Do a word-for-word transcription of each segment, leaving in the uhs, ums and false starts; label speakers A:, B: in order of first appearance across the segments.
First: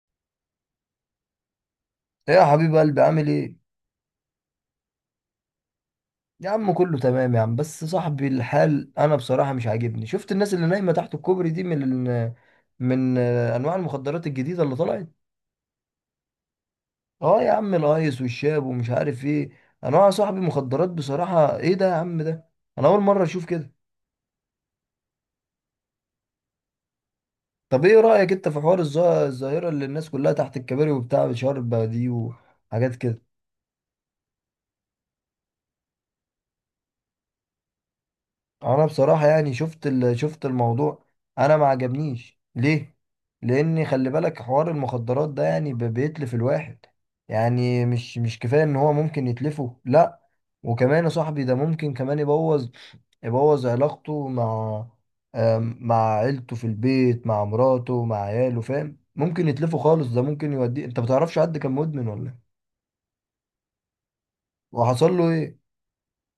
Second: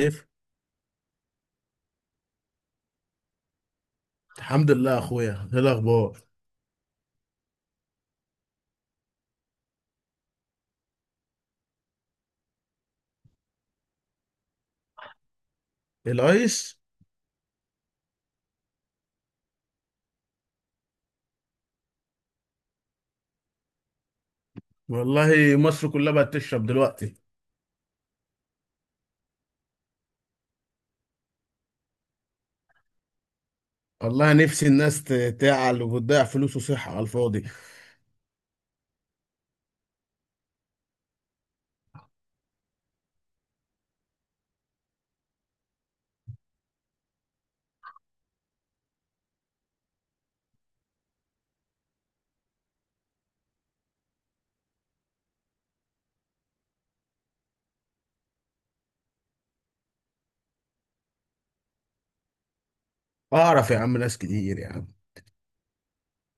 A: كيف؟
B: ايه يا حبيب قلبي، عامل ايه؟
A: الحمد لله يا اخويا، ايه الاخبار؟
B: يا عم كله تمام يا عم. بس صاحبي الحال انا بصراحة مش عاجبني. شفت الناس اللي نايمة تحت الكوبري دي من من انواع المخدرات الجديدة اللي طلعت.
A: الايس.
B: اه يا عم، الايس والشاب ومش عارف ايه انواع يا صاحبي مخدرات. بصراحة ايه ده يا عم ده؟ انا اول مرة اشوف كده.
A: والله مصر كلها بقت تشرب دلوقتي.
B: طب ايه رأيك انت في حوار الظا- الظاهرة اللي الناس كلها تحت الكباري وبتاع بشرب دي وحاجات كده؟
A: والله نفسي الناس ت- تعل وبتضيع فلوس وصحة على الفاضي.
B: انا بصراحه يعني شفت ال- شفت الموضوع. انا ما عجبنيش ليه؟ لان خلي بالك حوار المخدرات ده يعني ب- بيتلف الواحد. يعني مش مش كفايه ان هو ممكن يتلفه، لا، وكمان يا صاحبي ده ممكن كمان يبوظ، يبوظ علاقته مع آم، مع عيلته في البيت، مع مراته، مع عياله. فاهم؟ ممكن يتلفه خالص، ده ممكن يوديه. انت ما تعرفش حد كان مدمن ولا إيه؟
A: اعرف يا عم، ناس كتير يا عم.
B: وحصل له ايه؟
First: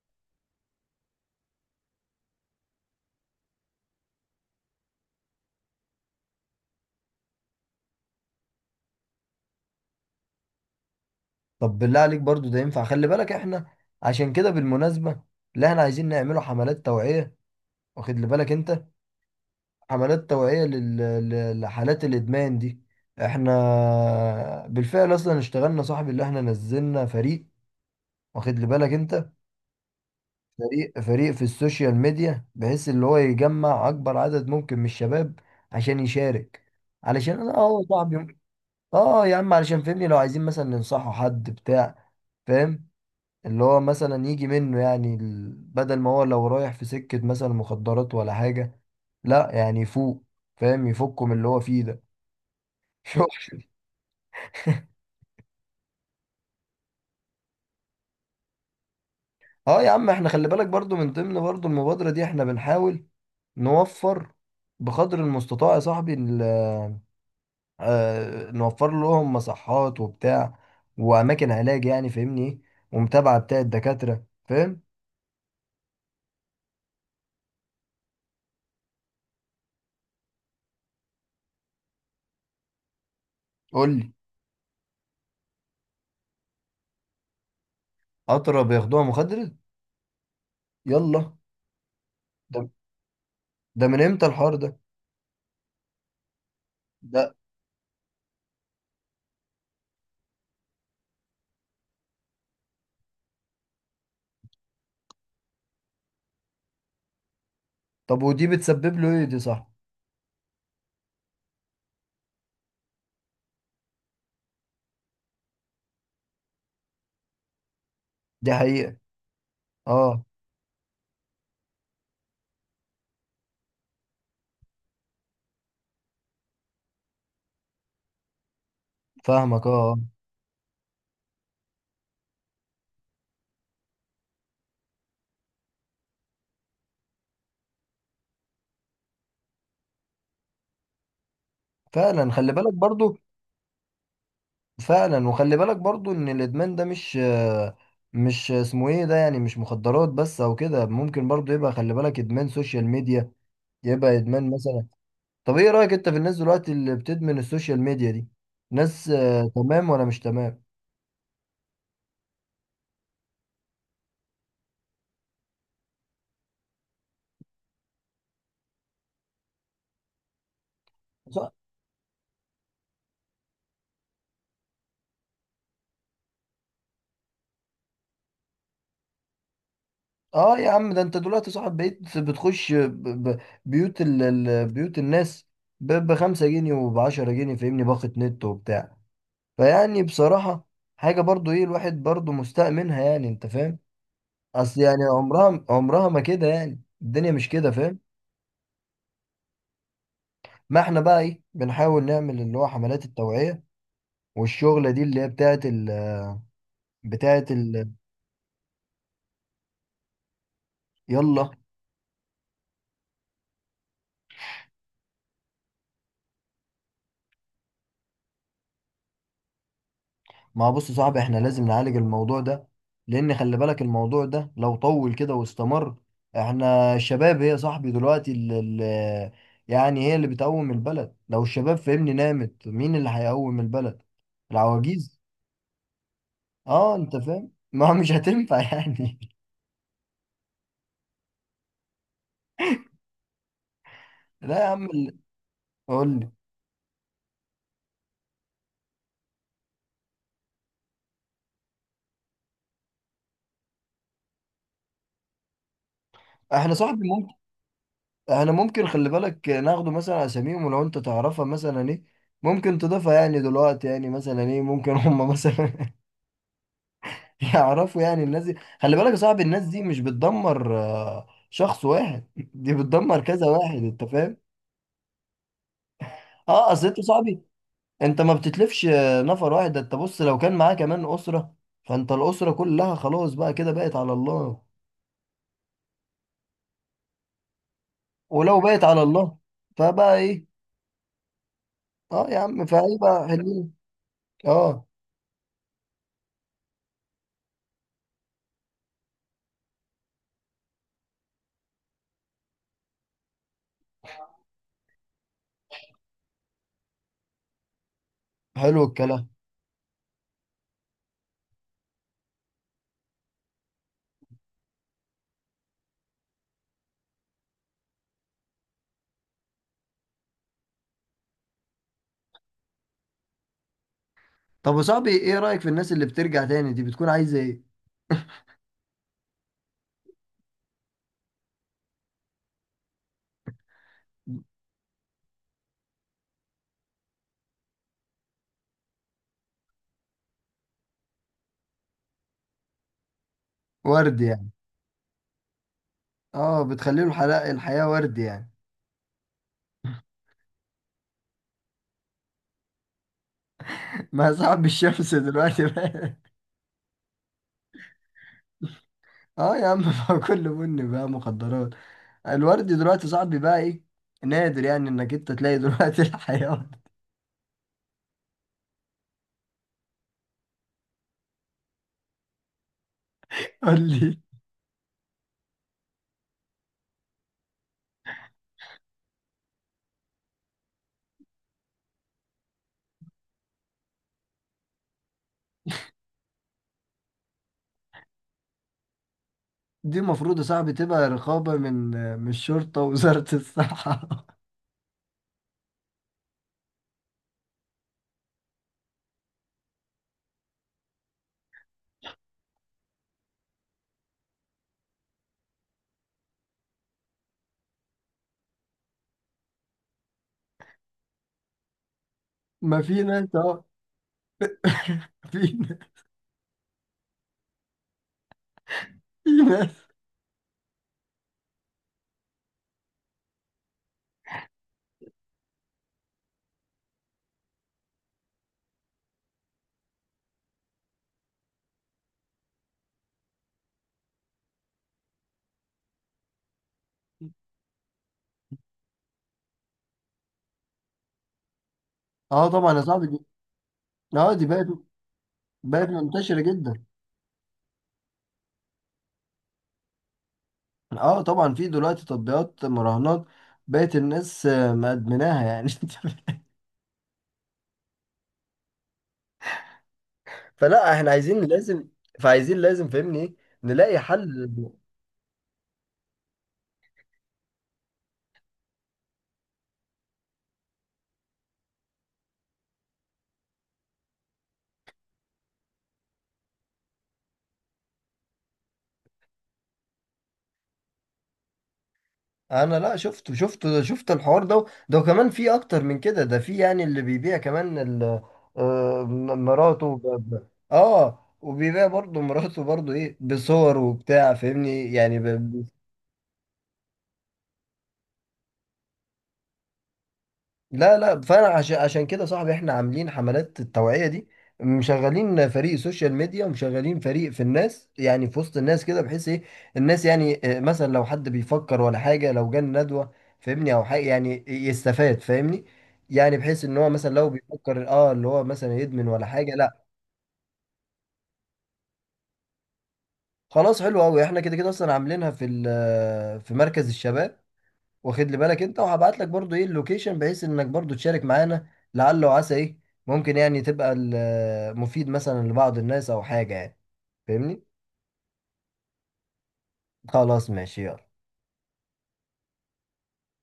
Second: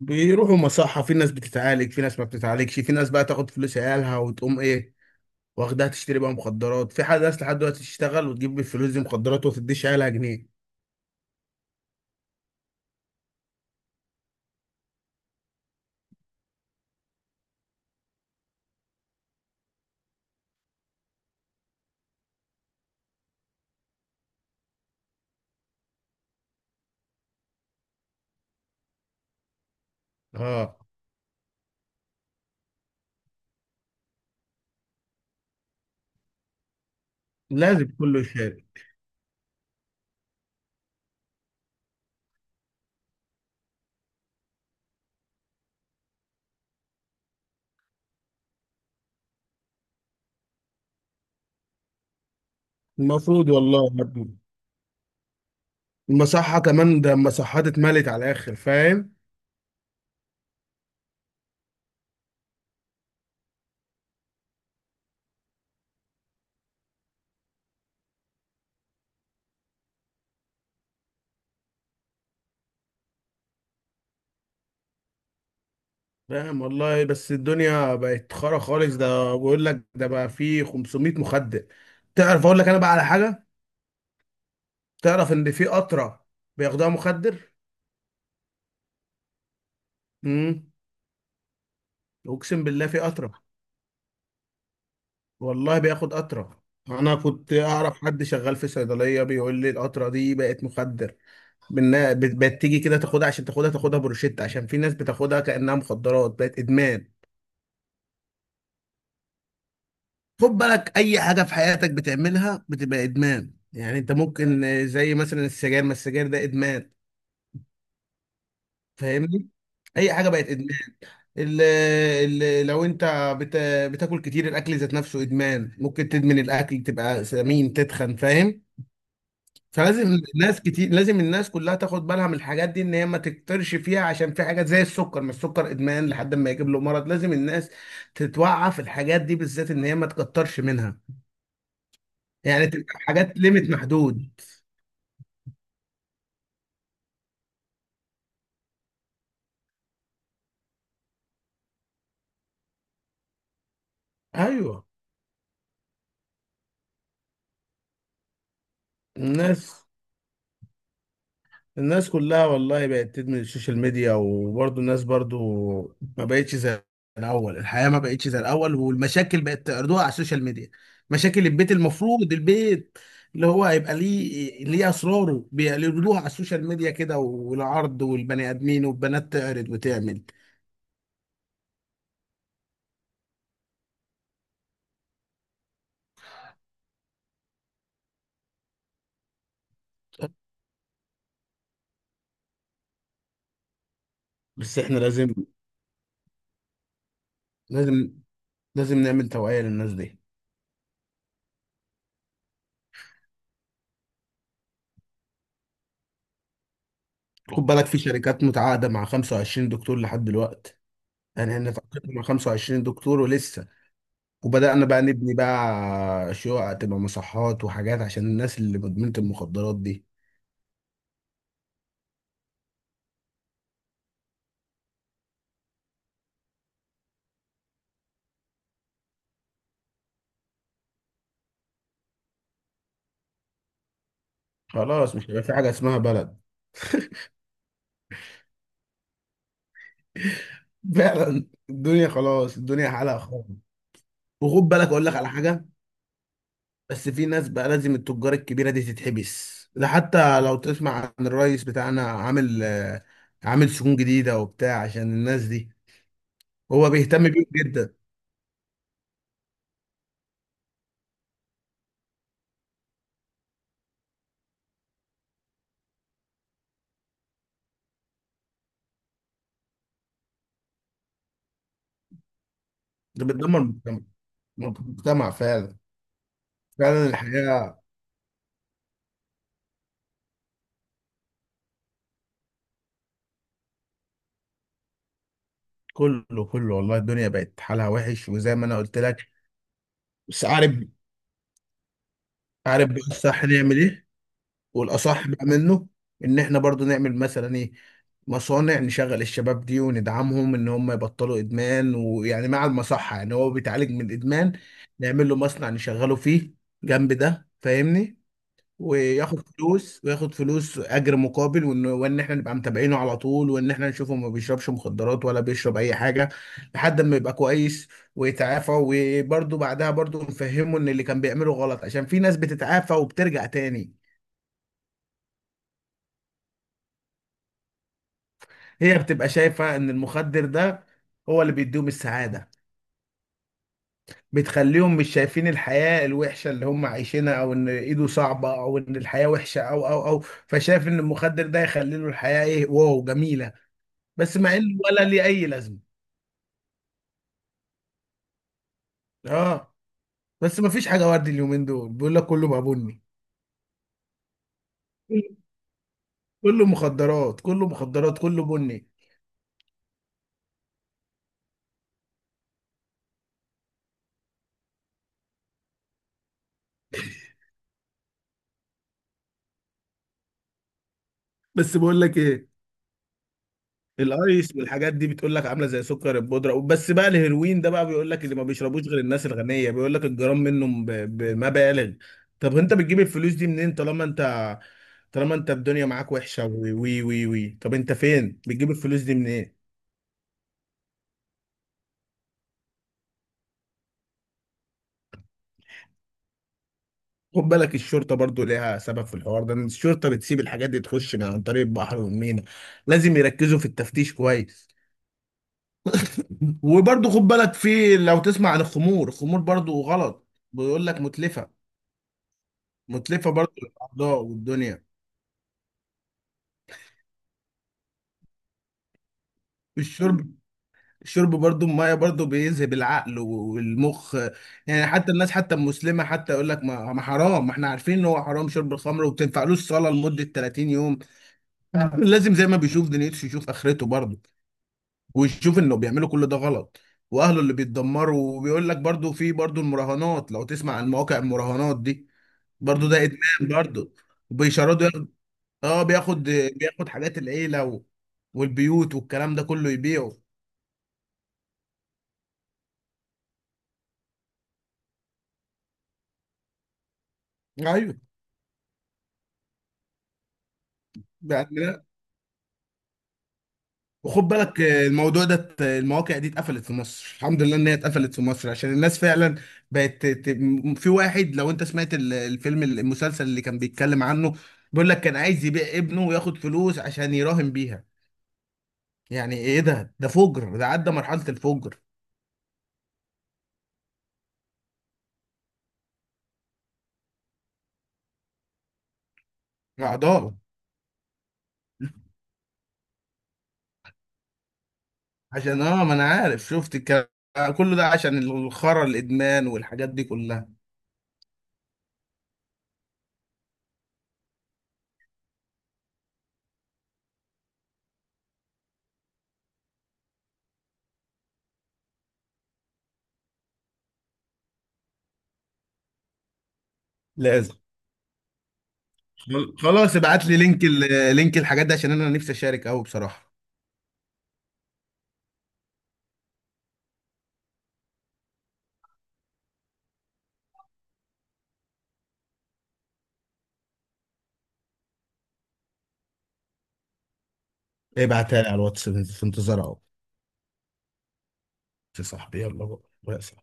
A: بيروحوا مصحة، في ناس بتتعالج، في ناس ما بتتعالجش، في ناس بقى تاخد فلوس عيالها وتقوم ايه، واخدها تشتري بقى مخدرات. في حد ناس لحد دلوقتي تشتغل وتجيب بالفلوس دي مخدرات وتديش عيالها جنيه.
B: طب بالله عليك برضو ده ينفع؟ خلي بالك احنا عشان كده بالمناسبة اللي احنا عايزين نعمله حملات توعية، واخد لي بالك انت؟ حملات توعية لل... ل- لحالات الادمان دي. احنا بالفعل اصلا اشتغلنا صاحبي، اللي احنا نزلنا فريق، واخد لي بالك انت؟
A: اه،
B: فريق فريق في السوشيال ميديا بحيث اللي هو يجمع اكبر عدد ممكن من الشباب عشان يشارك. علشان انا اه
A: لازم
B: يا
A: كله
B: صاحبي،
A: يشارك.
B: اه يا عم، علشان فهمني لو عايزين مثلا ننصحه حد بتاع، فاهم؟ اللي هو مثلا يجي منه، يعني ال- بدل ما هو لو رايح في سكة مثلا مخدرات ولا حاجة، لا، يعني يفوق، فاهم؟ يفكه من اللي هو فيه ده.
A: المفروض والله يا ابني، المصحة كمان، ده المصحات اتملت على الاخر، فاهم؟
B: اه يا عم، احنا خلي بالك برضو من ضمن برضو المبادرة دي احنا بنحاول نوفر بقدر المستطاع يا صاحبي، ال- آه، نوفر لهم مصحات وبتاع وأماكن علاج يعني، فاهمني ايه؟ ومتابعة بتاع الدكاترة، فاهم؟
A: فاهم والله، بس الدنيا بقت خرا خالص. ده بقول لك، ده بقى فيه خمسمائة مخدر. تعرف اقول لك انا بقى على حاجه؟
B: قول لي.
A: تعرف ان في قطره بياخدوها مخدر؟
B: أطرى بياخدوها مخدرات؟
A: امم
B: يلا. ده
A: اقسم بالله في قطره.
B: ده من امتى الحوار ده؟
A: والله بياخد قطره، انا
B: ده
A: كنت اعرف حد شغال في صيدليه بيقول لي القطره دي بقت مخدر. بإنها- بقت تيجي كده تاخدها، عشان تاخدها، تاخدها بروشيت، عشان في ناس بتاخدها كانها مخدرات، بقت ادمان.
B: طب ودي بتسبب له ايه دي؟ صح،
A: خد بالك، اي حاجه في حياتك بتعملها بتبقى ادمان. يعني انت ممكن آه، زي مثلا السجاير، ما السجاير ده ادمان.
B: دي حقيقة.
A: فاهمني؟ اي
B: اه
A: حاجه بقت ادمان. ال ال لو انت بت بتاكل كتير، الاكل ذات نفسه ادمان، ممكن تدمن الاكل تبقى سمين تتخن، فاهم؟
B: فاهمك اه آه.
A: فلازم الناس كتير، لازم الناس كلها تاخد بالها من الحاجات دي، ان هي ما تكترش فيها، عشان في حاجات زي السكر، ما السكر ادمان لحد ما يجيب له مرض. لازم الناس تتوعى في الحاجات دي بالذات، ان هي ما تكترش منها،
B: فعلا خلي
A: يعني
B: بالك
A: تبقى
B: برضو.
A: حاجات ليميت محدود.
B: فعلا وخلي بالك برضو ان الادمان ده مش آه، مش اسمه ايه ده، يعني مش مخدرات بس او كده. ممكن برضو يبقى خلي بالك ادمان سوشيال ميديا، يبقى ادمان
A: ايوه.
B: مثلا. طب ايه رأيك انت في الناس دلوقتي اللي بتدمن السوشيال ميديا دي؟ ناس آه،
A: الناس،
B: تمام ولا مش تمام؟
A: الناس كلها والله بقت تدمن السوشيال ميديا. وبرضه الناس برضه ما بقتش زي الاول، الحياه ما بقتش زي الاول، والمشاكل بقت تعرضوها على السوشيال ميديا. مشاكل البيت، المفروض البيت اللي هو هيبقى ليه، ليه اسراره بيعرضوها على السوشيال ميديا كده، والعرض، والبني ادمين والبنات تعرض وتعمل.
B: اه يا عم، ده انت دلوقتي صاحب بقيت بتخش ب- ب- بيوت ال... ال- بيوت الناس ب... بخمسة جنيه وبعشرة جنيه، فاهمني؟ باقة نت وبتاع. فيعني بصراحة حاجة برضو ايه الواحد برضو مستاء منها، يعني انت فاهم؟
A: بس
B: اصل
A: احنا
B: يعني
A: لازم،
B: عمرها عمرها ما كده، يعني الدنيا مش كده، فاهم؟
A: لازم لازم نعمل توعيه للناس دي.
B: ما احنا بقى ايه بنحاول نعمل اللي هو حملات التوعية والشغلة دي اللي هي بتاعت ال... بتاعت
A: خد بالك،
B: ال...
A: في شركات متعاقده مع خمسة وعشرين دكتور لحد دلوقتي،
B: يلا.
A: يعني احنا اتعاقدنا مع خمسة وعشرين دكتور ولسه. وبدأنا بقى نبني بقى شقق تبقى مصحات وحاجات عشان الناس اللي مدمنة المخدرات دي.
B: ما هو بص يا صاحبي، احنا لازم نعالج الموضوع ده، لان خلي بالك الموضوع ده لو طول كده واستمر، احنا الشباب هي يا صاحبي دلوقتي اللي، يعني هي اللي بتقوم البلد. لو الشباب فهمني نامت، مين اللي هيقوم البلد؟
A: خلاص،
B: العواجيز؟
A: مش هيبقى في حاجة اسمها بلد.
B: اه انت فاهم. ما مش هتنفع يعني.
A: فعلا الدنيا خلاص، الدنيا حالها خالص.
B: لا
A: وخد
B: يا عم
A: بالك، أقول
B: ال-.
A: لك على حاجة.
B: قول لي.
A: بس في ناس بقى، لازم التجار الكبيرة دي تتحبس. ده حتى لو تسمع عن الرئيس بتاعنا، عامل آه، عامل سجون جديدة وبتاع عشان الناس دي.
B: احنا
A: هو
B: صاحبي
A: بيهتم
B: ممكن،
A: بيهم جدا.
B: احنا ممكن خلي بالك ناخده مثلا اساميهم ولو انت تعرفها مثلا ايه ممكن تضيفها، يعني دلوقتي يعني مثلا ايه ممكن هم مثلا يعرفوا يعني الناس دي. خلي بالك يا صاحبي الناس دي مش بتدمر آه، شخص واحد، دي بتدمر
A: ده
B: كذا
A: بتدمر
B: واحد،
A: المجتمع،
B: انت فاهم؟
A: المجتمع فعلا.
B: اه اصل انت
A: فعلا
B: صاحبي،
A: الحياة.
B: انت ما بتتلفش آه، نفر واحد ده، انت بص لو كان معاه كمان اسرة، فانت الاسرة كلها خلاص بقى كده بقت على الله.
A: كله، كله والله الدنيا بقت حالها وحش، وزي
B: ولو
A: ما انا
B: بقت
A: قلت
B: على
A: لك.
B: الله فبقى
A: بس
B: ايه؟
A: عارف؟
B: اه يا عم،
A: عارف بقى
B: فهيبقى
A: الصح
B: حلوين.
A: نعمل ايه؟
B: اه
A: والاصح بقى منه، ان احنا برضو نعمل مثلا ايه، مصانع نشغل الشباب دي، وندعمهم ان هم يبطلوا ادمان. ويعني مع المصحة، يعني هو بيتعالج من الادمان، نعمل له مصنع نشغله فيه جنب ده، فاهمني؟
B: حلو الكلام.
A: وياخد فلوس، وياخد فلوس اجر مقابل. وان وان احنا نبقى متابعينه على طول، وان احنا نشوفه ما بيشربش مخدرات ولا بيشرب اي حاجه، لحد ما يبقى كويس ويتعافى. وبرده بعدها برده نفهمه ان اللي كان بيعمله غلط، عشان في ناس بتتعافى وبترجع تاني.
B: طب يا صاحبي ايه رأيك في الناس اللي بترجع تاني دي؟ بتكون عايزة ايه؟
A: هي بتبقى شايفه ان المخدر ده هو اللي بيديهم السعاده، بتخليهم مش شايفين الحياه الوحشه اللي هم عايشينها، او ان ايده صعبه، او ان الحياه وحشه، او او او فشايف ان المخدر ده يخلي له الحياه ايه، واو جميله،
B: ورد
A: بس
B: يعني؟
A: مع انه ولا ليه اي لازمه.
B: اه بتخلي له الحياة، الحياة ورد يعني.
A: اه. بس ما فيش حاجه وردي اليومين دول، بيقول لك كله بقى بني.
B: ما صاحب الشمس
A: كله
B: دلوقتي بقى.
A: كله مخدرات، كله مخدرات، كله بني.
B: اه يا عم. ما هو كله بني بقى مخدرات. الورد دلوقتي صاحبي بقى ايه؟ نادر، يعني انك انت تلاقي دلوقتي الحيوان.
A: بس بقول لك ايه،
B: قول لي.
A: الايس والحاجات دي بتقول لك عامله زي سكر البودره. بس بقى الهيروين ده بقى بيقول لك اللي ما بيشربوش غير الناس الغنيه، بيقول لك الجرام منه ب- بمبالغ. طب انت بتجيب الفلوس دي منين، طالما انت طالما انت الدنيا معاك وحشه، وي وي وي وي. طب انت فين بتجيب الفلوس دي منين؟
B: دي المفروض يا صاحبي تبقى رقابة من من الشرطة ووزارة الصحة.
A: خد بالك، الشرطة برضو ليها سبب في الحوار ده، إن الشرطة بتسيب الحاجات دي تخش من عن طريق البحر والمينا. لازم يركزوا في التفتيش كويس. وبرضو خد بالك، في لو تسمع عن الخمور، الخمور برضو غلط، بيقول لك متلفة،
B: ما في
A: متلفة
B: ناس
A: برضو
B: اه،
A: للأعضاء والدنيا.
B: في ناس، في ناس.
A: الشرب، الشرب برضو المية برضو بيذهب العقل والمخ. يعني حتى الناس، حتى المسلمة، حتى يقول لك ما ما حرام، ما احنا عارفين ان هو حرام شرب الخمر، وما بتنفعلوش صلاة لمدة تلاتين يوم. لازم زي ما بيشوف دنيته يشوف آخرته برضو، ويشوف انه بيعملوا كل ده غلط، واهله اللي بيتدمروا. وبيقول لك برضو، في برضو المراهنات، لو تسمع عن مواقع المراهنات دي،
B: اه طبعا يا
A: برضو ده
B: صاحبي
A: ادمان
B: دي،
A: برضو.
B: اه دي بقت،
A: وبيشردوا ياخد، اه
B: بقت
A: بياخد،
B: منتشرة جدا.
A: بياخد حاجات العيله و... والبيوت والكلام ده كله يبيعه.
B: اه طبعا في دلوقتي تطبيقات مراهنات بقت الناس آه، مدمناها يعني.
A: ايوه.
B: فلا احنا عايزين
A: يعني لا.
B: لازم، فعايزين لازم فاهمني ايه؟ نلاقي
A: وخد
B: حل.
A: بالك آه، الموضوع ده ات- المواقع دي اتقفلت في مصر. الحمد لله ان هي اتقفلت في مصر، عشان الناس فعلا بقت ت- ت- في واحد لو انت سمعت ال- الفيلم المسلسل اللي كان بيتكلم عنه، بيقول لك كان عايز يبيع ابنه وياخد فلوس عشان يراهن بيها. يعني ايه ده، ده فجر، ده عدى مرحلة الفجر.
B: انا لا شفت شفت شفت الحوار ده. ده كمان في اكتر من كده، ده في يعني اللي بيبيع كمان ال- آه، م- مراته ب-
A: عضال.
B: ب- اه وبيبيع برضه مراته برضه ايه بصور وبتاع، فاهمني يعني.
A: عشان اه، ما انا عارف، شفت الكلام كله ده، عشان الخرا الادمان والحاجات دي كلها.
B: لا لا، فانا عشان عشان كده صاحبي احنا عاملين حملات التوعية دي، مشغلين فريق سوشيال ميديا ومشغلين فريق في الناس، يعني في وسط الناس كده، بحيث ايه الناس يعني آه، مثلا لو حد بيفكر ولا حاجة، لو جه ندوة فاهمني او حاجة يعني آه، يستفاد، فاهمني؟ يعني بحيث ان هو مثلا لو
A: لازم،
B: بيفكر اه اللي هو مثلا يدمن ولا حاجة،
A: خل-
B: لا.
A: خلاص ابعت لي لينك، ال- لينك الحاجات دي، عشان انا نفسي اشارك قوي بصراحة.
B: خلاص حلو قوي، احنا كده كده اصلا عاملينها في ال- آه، في مركز الشباب، واخد لي بالك انت؟ وهبعت لك برضو ايه اللوكيشن بحيث انك برضو تشارك معانا، لعل وعسى ايه، ممكن يعني تبقى ال- مفيد مثلا لبعض الناس او حاجة يعني، فاهمني؟
A: ابعتها لي على الواتس، في انتظار اهو.
B: خلاص ماشي يلا.
A: يا صاحبي يلا بقى، يا صاحبي.